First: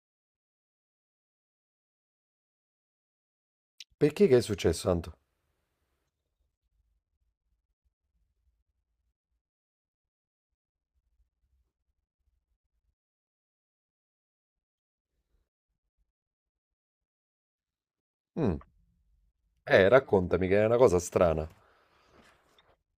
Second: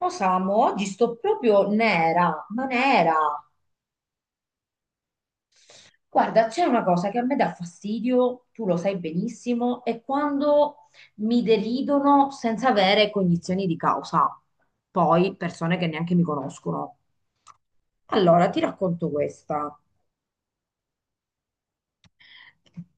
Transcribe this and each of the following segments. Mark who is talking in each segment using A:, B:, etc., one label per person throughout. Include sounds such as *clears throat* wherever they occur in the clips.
A: Oh Samu, oggi sto proprio nera, ma nera.
B: Perché che è successo, Anto?
A: Guarda, c'è una cosa che a me dà fastidio, tu lo sai benissimo, è quando mi deridono senza avere cognizioni di causa. Poi persone che neanche mi conoscono. Allora,
B: Mh,
A: ti racconto questa.
B: raccontami, che è una cosa strana.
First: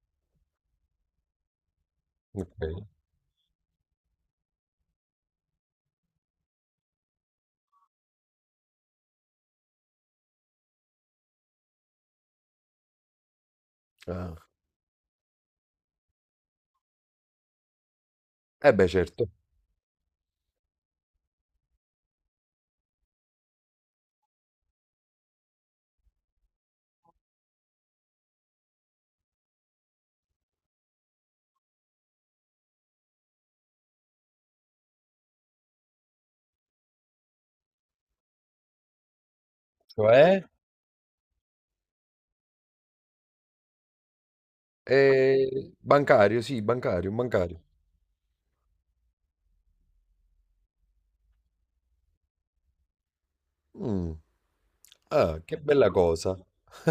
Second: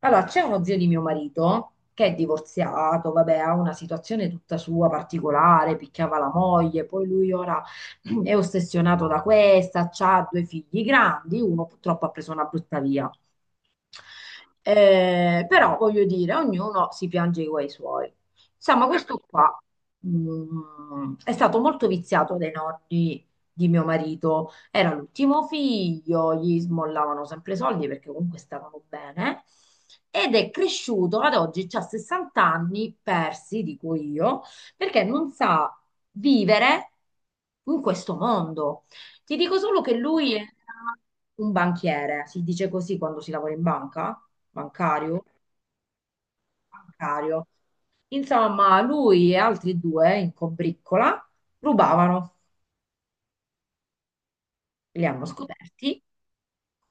A: Allora, c'è uno zio di mio marito che è
B: Ok.
A: divorziato, vabbè, ha una situazione tutta sua particolare, picchiava la moglie, poi lui ora *clears throat* è ossessionato da questa, ha due figli grandi, uno purtroppo ha preso una brutta via.
B: Ah.
A: Però voglio dire, ognuno si piange i guai suoi.
B: Eh
A: Insomma,
B: beh,
A: questo
B: certo.
A: qua è stato molto viziato dai nonni di mio marito. Era l'ultimo figlio, gli smollavano sempre i soldi perché comunque stavano bene. Ed è cresciuto ad oggi, ha 60 anni persi, dico io, perché non sa vivere in questo mondo. Ti dico solo che lui
B: Cioè?
A: era un banchiere, si dice così quando si lavora in banca, bancario,
B: Bancario, sì, bancario, un
A: bancario.
B: bancario.
A: Insomma, lui e altri due in combriccola rubavano,
B: Mm,
A: li hanno
B: ah, che bella
A: scoperti,
B: cosa.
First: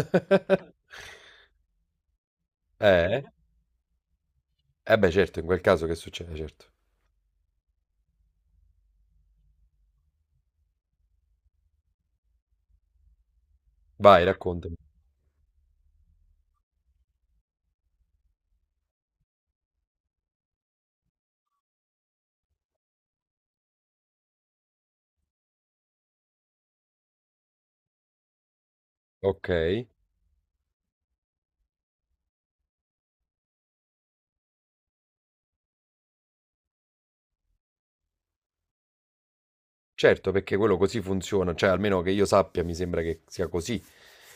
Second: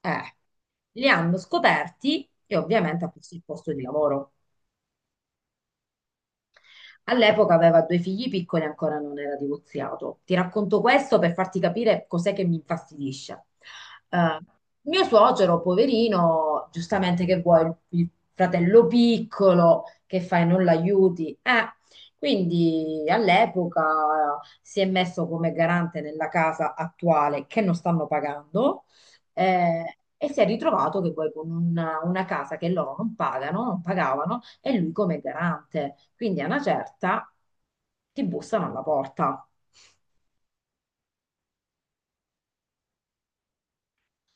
A: eh, li hanno scoperti e ovviamente ha
B: Eh?
A: perso il posto di lavoro.
B: Eh beh, certo, in quel caso che succede, certo.
A: All'epoca aveva due figli piccoli e ancora non era divorziato. Ti racconto questo per farti capire cos'è che mi infastidisce.
B: Vai,
A: Eh,
B: raccontami.
A: Mio suocero, poverino, giustamente che vuoi, il fratello piccolo, che fai, non l'aiuti? Quindi all'epoca si è messo come garante nella casa attuale che non stanno pagando,
B: Ok.
A: e si è ritrovato che poi con una casa che loro non pagano, non pagavano, e lui come garante. Quindi a una certa ti bussano alla porta.
B: Certo, perché quello così funziona, cioè almeno che io sappia, mi sembra che sia così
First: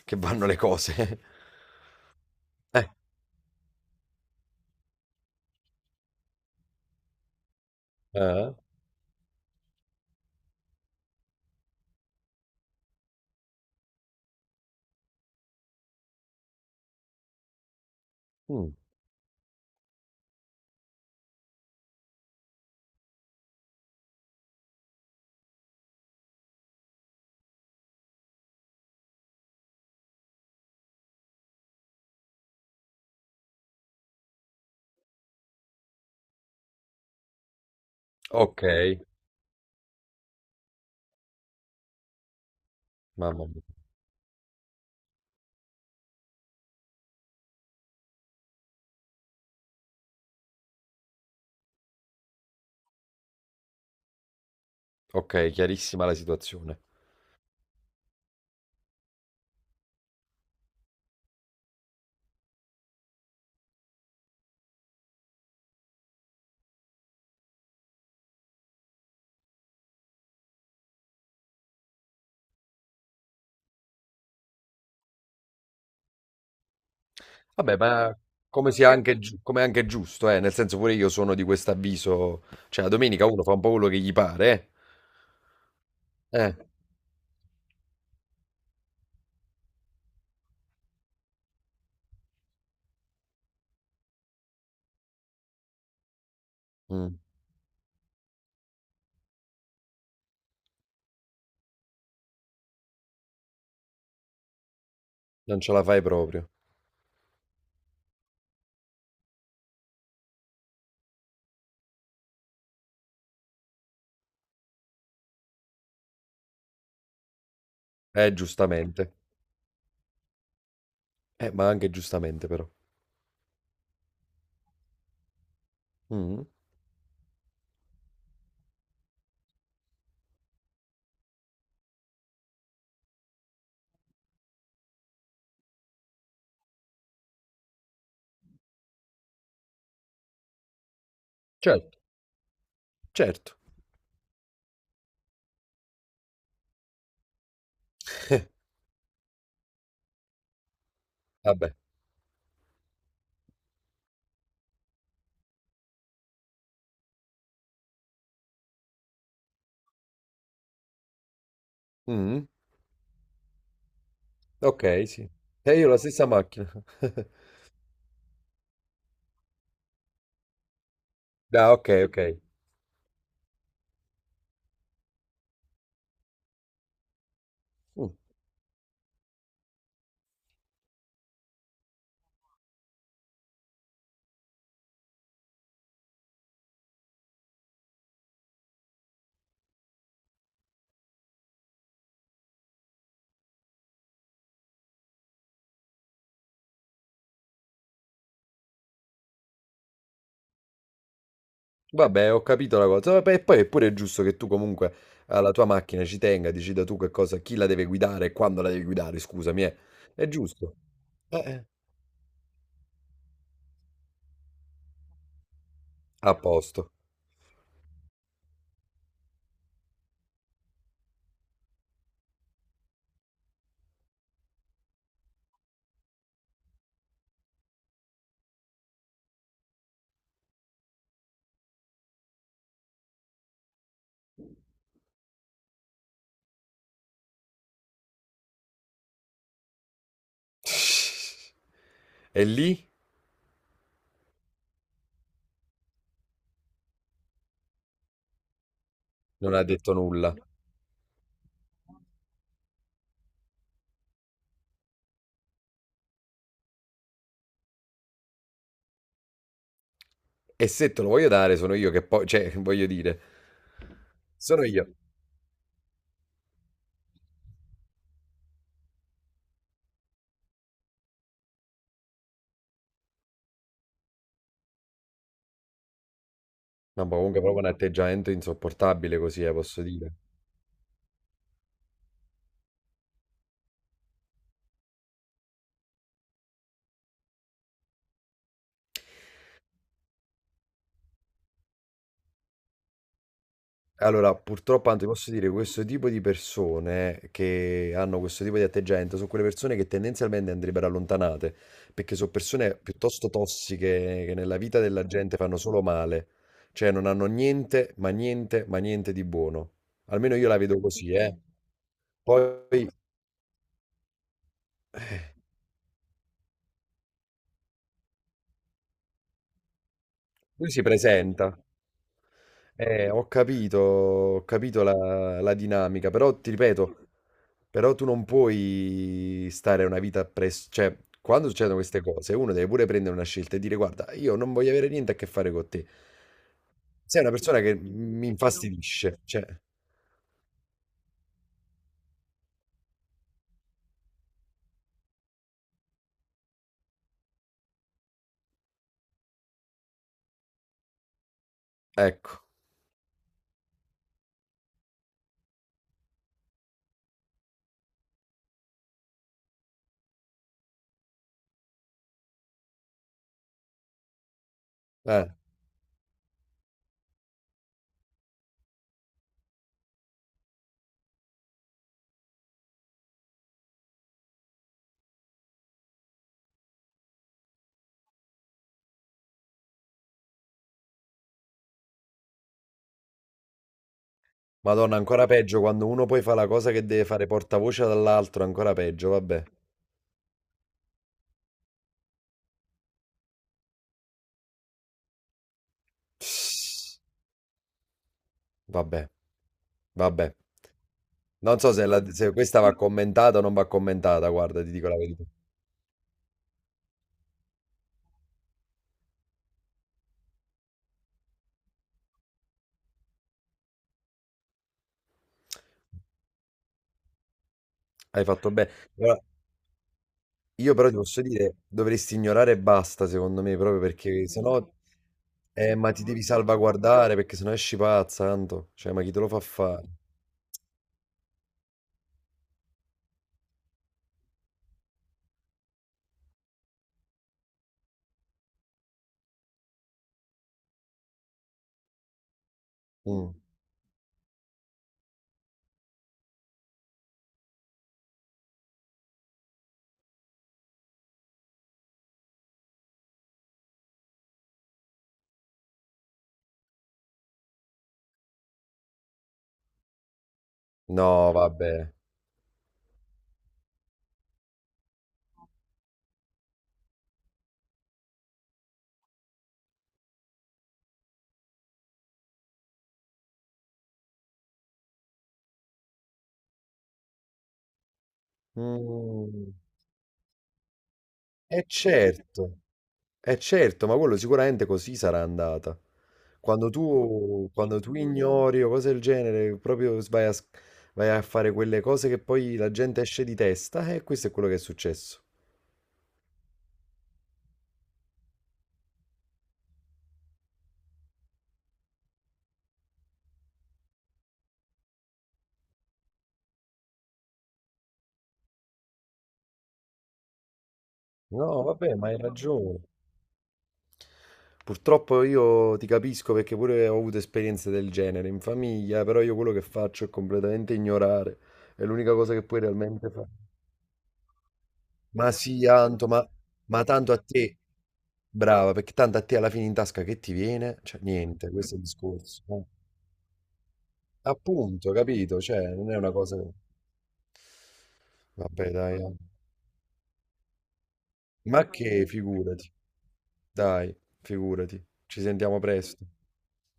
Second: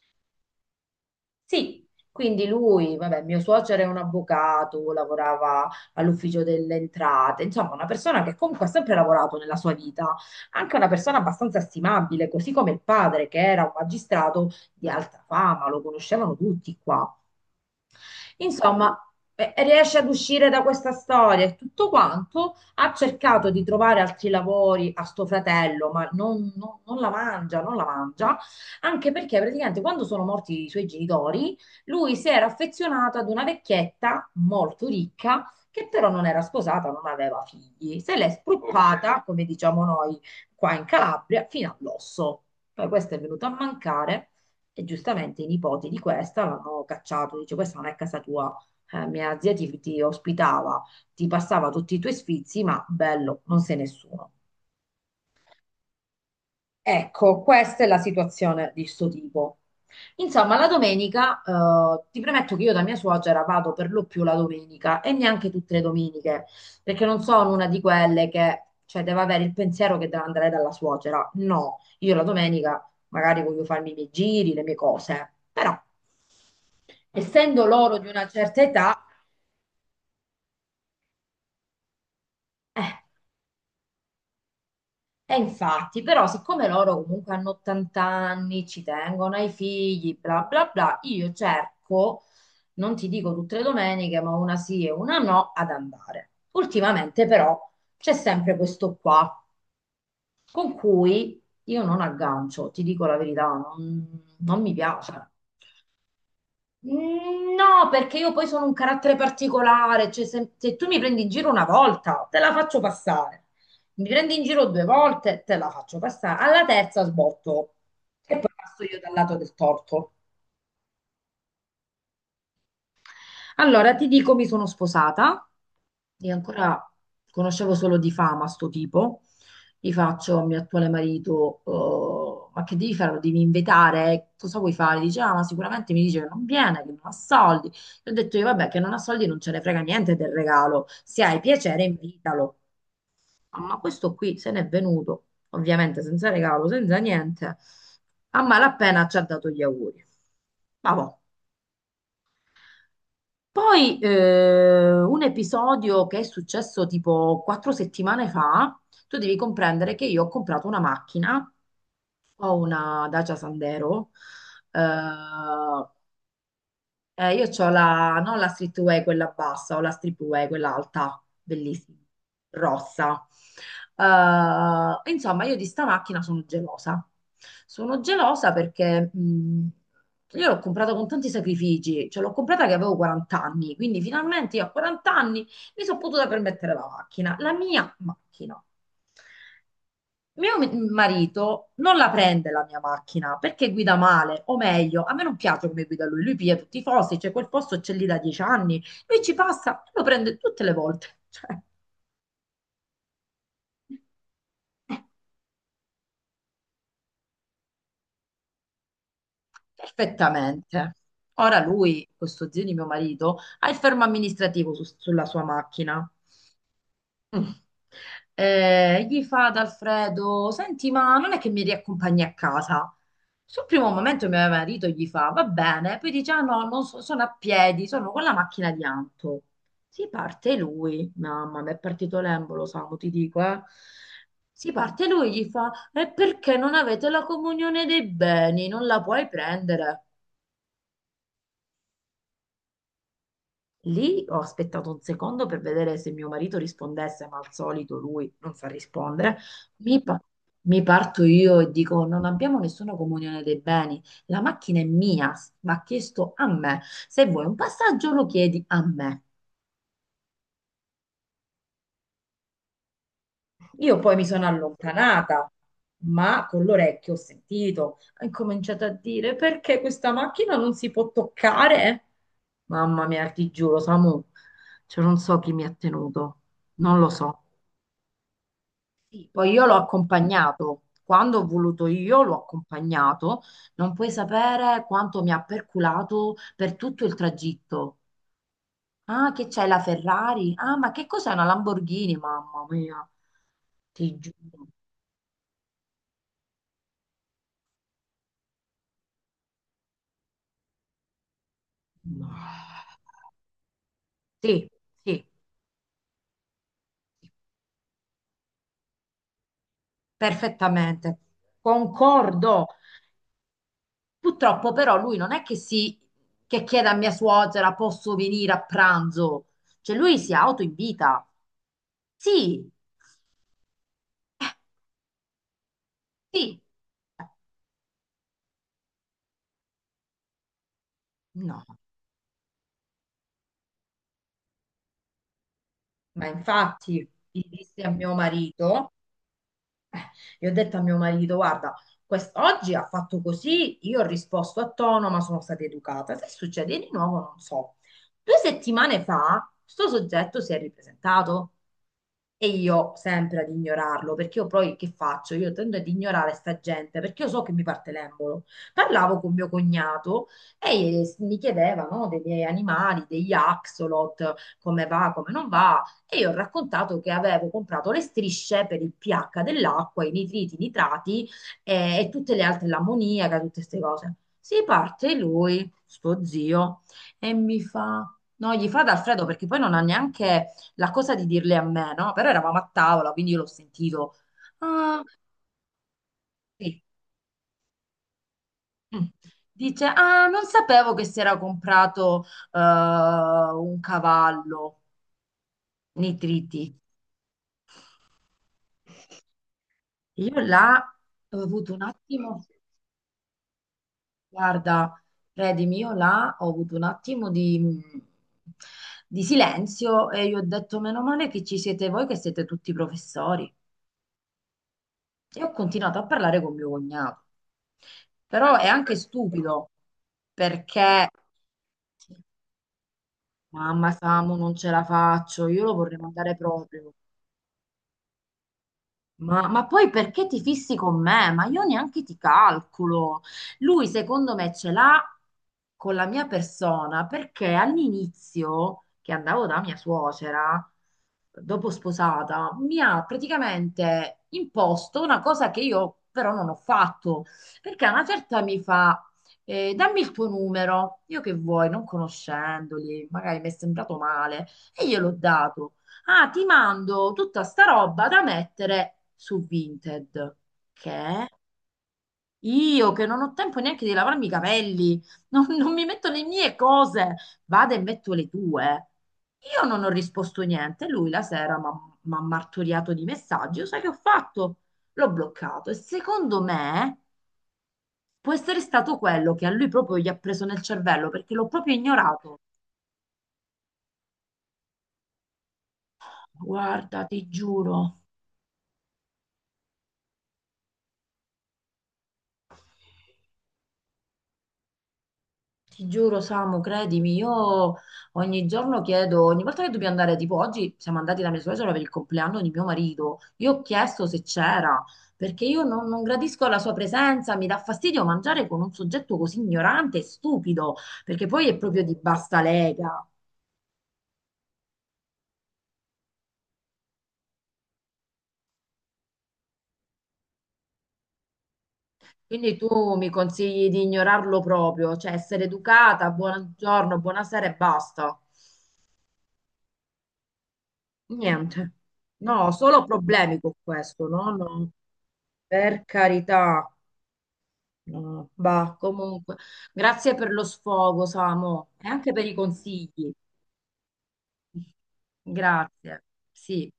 B: che vanno le cose.
A: Sì. Quindi lui,
B: *laughs*
A: vabbè, mio suocero è un avvocato, lavorava all'ufficio delle entrate, insomma, una persona che
B: Ah,
A: comunque ha sempre lavorato nella sua vita, anche una persona abbastanza stimabile, così come il padre, che era un magistrato di alta fama, lo conoscevano tutti qua.
B: mm,
A: Insomma, riesce ad uscire da questa storia e tutto quanto. Ha cercato di trovare altri lavori a sto fratello, ma non la mangia, non la mangia, anche perché praticamente quando sono morti i suoi genitori, lui si era affezionato ad una vecchietta molto ricca. Che però non era sposata, non aveva figli, se l'è, ok,
B: ok,
A: spruppata, come diciamo noi qua in Calabria, fino all'osso. Poi questa è venuta
B: mamma
A: a
B: mia.
A: mancare e giustamente i nipoti di questa l'hanno cacciato, dice questa non è casa tua, mia zia ti ospitava, ti passava tutti i tuoi sfizi, ma bello, non sei nessuno.
B: Ok, chiarissima la situazione.
A: Ecco, questa è la situazione di sto tipo. Insomma, la domenica, ti premetto che io da mia suocera vado per lo più la domenica e neanche tutte le domeniche, perché non sono una di quelle che, cioè, deve avere il pensiero che deve andare dalla suocera. No, io la domenica magari voglio farmi i miei giri, le mie cose, però essendo
B: Vabbè,
A: loro di
B: ma
A: una certa
B: come sia
A: età.
B: anche, come è anche giusto, eh? Nel senso, pure io sono di questo avviso, cioè la
A: eh,
B: domenica uno fa un po' quello che gli pare,
A: E infatti, però,
B: eh?
A: siccome loro comunque hanno 80 anni, ci tengono ai figli, bla bla bla, io cerco, non ti dico tutte le domeniche, ma una sì e una no, ad andare.
B: Mm,
A: Ultimamente, però, c'è sempre questo qua, con cui io non aggancio, ti dico la verità, non mi piace.
B: non ce la fai proprio.
A: Mm, no, perché io poi sono un carattere particolare, cioè se tu mi prendi in giro una volta, te la faccio passare. Mi prendi in giro due volte, te la faccio passare. Alla terza sbotto e poi passo io dal
B: Giustamente.
A: lato del torto.
B: Ma anche giustamente però.
A: Allora, ti dico, mi sono sposata e
B: Mm,
A: ancora conoscevo solo di fama sto tipo. Gli faccio al mio attuale marito, "Oh, ma che devi fare? Lo devi invitare? Cosa vuoi fare?" Dice, "Ah, ma sicuramente mi dice che non viene, che non ha soldi." E ho detto io, vabbè, che non ha soldi non ce ne frega niente del regalo. Se hai piacere,
B: certo,
A: invitalo.
B: certo.
A: Ah, ma questo qui se n'è venuto, ovviamente senza regalo, senza niente. A
B: *laughs*
A: malapena ci ha dato gli auguri. Ma boh,
B: Vabbè.
A: poi un episodio che è successo tipo 4 settimane fa, tu devi comprendere che io ho comprato una macchina,
B: Mm,
A: ho una Dacia Sandero, eh,
B: ok, sì. E io la stessa macchina. *laughs*
A: io ho la, non la streetwear quella bassa, ho la streetwear quella alta,
B: Ah, ok,
A: bellissima,
B: ok.
A: rossa. Insomma, io di sta macchina sono gelosa. Sono
B: Mm,
A: gelosa perché io l'ho comprata con tanti sacrifici, cioè l'ho comprata che avevo 40 anni, quindi finalmente io a 40 anni mi sono potuta permettere la macchina, la mia macchina. Mio marito non la prende la mia macchina perché guida male, o meglio, a me non piace come guida lui, lui piglia tutti i fossi, cioè quel posto c'è lì da 10 anni, lui ci passa e lo prende tutte le volte, *laughs* cioè
B: vabbè, ho capito la cosa. Vabbè, e poi è pure giusto che tu comunque alla tua macchina ci tenga, decida tu che cosa, chi la deve guidare e quando la devi guidare, scusami, eh. È giusto.
A: perfettamente. Ora
B: Eh.
A: lui, questo zio di mio marito, ha il fermo amministrativo sulla sua macchina.
B: A posto.
A: Mm. Gli fa ad Alfredo: "Senti, ma non è che mi riaccompagni a casa?" Sul primo momento mio marito gli fa: "Va bene", poi dice: "Ah no, non so- sono a piedi, sono con la macchina di Anto." Si parte lui, mamma, mi è partito l'embolo, Samu, ti dico, eh. Si parte lui, gli fa: "E perché non avete la comunione dei beni? Non la puoi prendere."
B: E lì
A: Lì ho aspettato un secondo per vedere se mio marito rispondesse, ma al solito lui non sa rispondere.
B: non ha detto
A: Mi, pa-
B: nulla.
A: mi parto io e dico: "Non abbiamo nessuna comunione dei beni. La macchina è mia, va chiesto a me. Se vuoi un passaggio, lo chiedi a me."
B: E se te lo voglio dare, sono io che poi, cioè, *laughs* voglio dire,
A: Io poi mi sono
B: sono io.
A: allontanata, ma con l'orecchio ho sentito. Ho incominciato a dire: "Perché questa macchina non si può toccare?" Mamma mia, ti giuro, Samu, cioè non so chi mi ha tenuto, non
B: No,
A: lo
B: ma comunque è
A: so.
B: proprio un atteggiamento insopportabile così,
A: Poi io l'ho
B: posso dire.
A: accompagnato, quando ho voluto io l'ho accompagnato, non puoi sapere quanto mi ha perculato per tutto il tragitto. "Ah, che c'è la Ferrari? Ah, ma che cos'è, una Lamborghini?" Mamma mia, ti
B: Allora,
A: giuro.
B: purtroppo, anzi, posso dire, questo tipo di persone che hanno questo tipo di atteggiamento sono quelle persone che tendenzialmente andrebbero allontanate, perché sono persone piuttosto tossiche che nella
A: Sì,
B: vita della
A: sì,
B: gente fanno solo male, cioè non hanno niente, ma niente, ma niente di buono. Almeno io la vedo così,
A: perfettamente,
B: eh.
A: concordo.
B: Poi
A: Purtroppo però lui non è che, si, che chiede a mia suocera posso venire a pranzo, cioè lui si
B: lui si
A: autoinvita.
B: presenta,
A: Sì,
B: ho capito la dinamica, però ti
A: sì.
B: ripeto, però tu non puoi stare una vita presso... Cioè, quando
A: No,
B: succedono queste cose, uno deve pure prendere una scelta e dire, guarda, io non voglio avere niente a che fare con te.
A: ma infatti
B: Sei una persona che
A: dissi a mio
B: mi
A: marito,
B: infastidisce. Cioè,
A: gli ho detto a mio marito, guarda, oggi ha fatto così, io ho risposto a tono, ma sono stata educata. Se succede di nuovo, non so. 2 settimane fa, sto soggetto si è ripresentato.
B: ecco.
A: E io sempre ad ignorarlo, perché io poi che faccio? Io tendo ad ignorare sta gente, perché io so che mi parte l'embolo. Parlavo con mio cognato e mi chiedeva, no, dei miei animali, degli axolot, come va,
B: Eh,
A: come non va. E io ho raccontato che avevo comprato le strisce per il pH dell'acqua, i nitriti, i nitrati, e tutte le altre, l'ammoniaca, tutte queste cose. Si parte lui, sto zio, e mi fa... No, gli fa da Alfredo perché poi non ha neanche la cosa di dirle a me, no? Però eravamo a tavola, quindi io l'ho sentito.
B: Madonna,
A: Ah,
B: ancora peggio quando uno poi fa la cosa
A: sì.
B: che deve fare portavoce dall'altro, ancora
A: Mm.
B: peggio, vabbè.
A: Dice: "Ah, non sapevo che si era comprato un cavallo, nitriti."
B: Vabbè, vabbè.
A: Io là ho
B: Non so
A: avuto un
B: se, se
A: attimo,
B: questa va commentata o non va commentata, guarda, ti dico
A: guarda,
B: la verità.
A: credimi, io là ho avuto un attimo di silenzio e io ho detto: "Meno male che ci siete voi, che siete tutti professori." E ho continuato a parlare con mio cognato.
B: Hai fatto
A: Però è
B: bene.
A: anche
B: Allora,
A: stupido
B: io però ti
A: perché,
B: posso dire, dovresti ignorare e basta, secondo me, proprio
A: mamma,
B: perché
A: Samu, non
B: sennò...
A: ce la faccio, io lo
B: Ma
A: vorrei
B: ti devi
A: mandare proprio.
B: salvaguardare perché sennò esci pazza, tanto. Cioè, ma chi te lo fa
A: Ma
B: fare?
A: poi perché ti fissi con me? Ma io neanche ti calcolo. Lui, secondo me, ce l'ha con la mia persona perché all'inizio, che andavo da mia suocera, dopo sposata, mi ha
B: Mm.
A: praticamente imposto una cosa che io però non ho fatto. Perché a una certa mi fa, "Dammi il tuo numero." Io che vuoi, non conoscendoli, magari mi è sembrato male. E gliel'ho dato. "Ah, ti mando tutta sta roba da mettere su Vinted." Che
B: No, vabbè.
A: io che non ho tempo neanche di lavarmi i capelli, *laughs* non mi metto le mie cose, vado e metto le tue. Io non ho risposto niente. Lui la sera mi ha martoriato di messaggi. Io sai che ho fatto? L'ho bloccato. E secondo me può essere stato quello che a
B: Mm.
A: lui proprio gli ha preso nel cervello perché l'ho
B: Eh
A: proprio ignorato.
B: certo, è certo, ma quello sicuramente così sarà andata.
A: Guarda, ti
B: Quando tu
A: giuro.
B: ignori o cose del genere, proprio vai a, vai a fare quelle cose che poi la gente esce di testa, e questo è quello che è successo.
A: Ti giuro, Samu, credimi, io ogni giorno chiedo, ogni volta che dobbiamo andare, tipo oggi siamo andati da mia suocera per il compleanno di mio marito, io ho chiesto se c'era, perché io non gradisco la sua presenza, mi dà fastidio mangiare con un soggetto così ignorante e stupido, perché poi è
B: No,
A: proprio
B: vabbè,
A: di
B: ma hai
A: bassa
B: ragione.
A: lega.
B: Purtroppo io ti capisco perché pure ho avuto esperienze del genere in famiglia, però io quello che faccio è completamente ignorare. È l'unica cosa che
A: Quindi
B: puoi
A: tu mi
B: realmente fare.
A: consigli di ignorarlo proprio, cioè
B: Ma
A: essere
B: sì, Anto,
A: educata,
B: ma
A: buongiorno,
B: tanto a
A: buonasera e
B: te,
A: basta.
B: brava, perché tanto a te alla fine in tasca che ti viene? Cioè, niente,
A: Niente.
B: questo è il discorso.
A: No,
B: Eh.
A: solo problemi con questo, no, no.
B: Appunto, capito? Cioè,
A: Per
B: non è una cosa...
A: carità. No,
B: Vabbè,
A: bah,
B: dai. Anto.
A: comunque, grazie per lo sfogo,
B: Ma
A: Samo, e
B: che,
A: anche per i
B: figurati,
A: consigli.
B: dai, figurati. Ci sentiamo
A: Grazie.
B: presto.
A: Sì.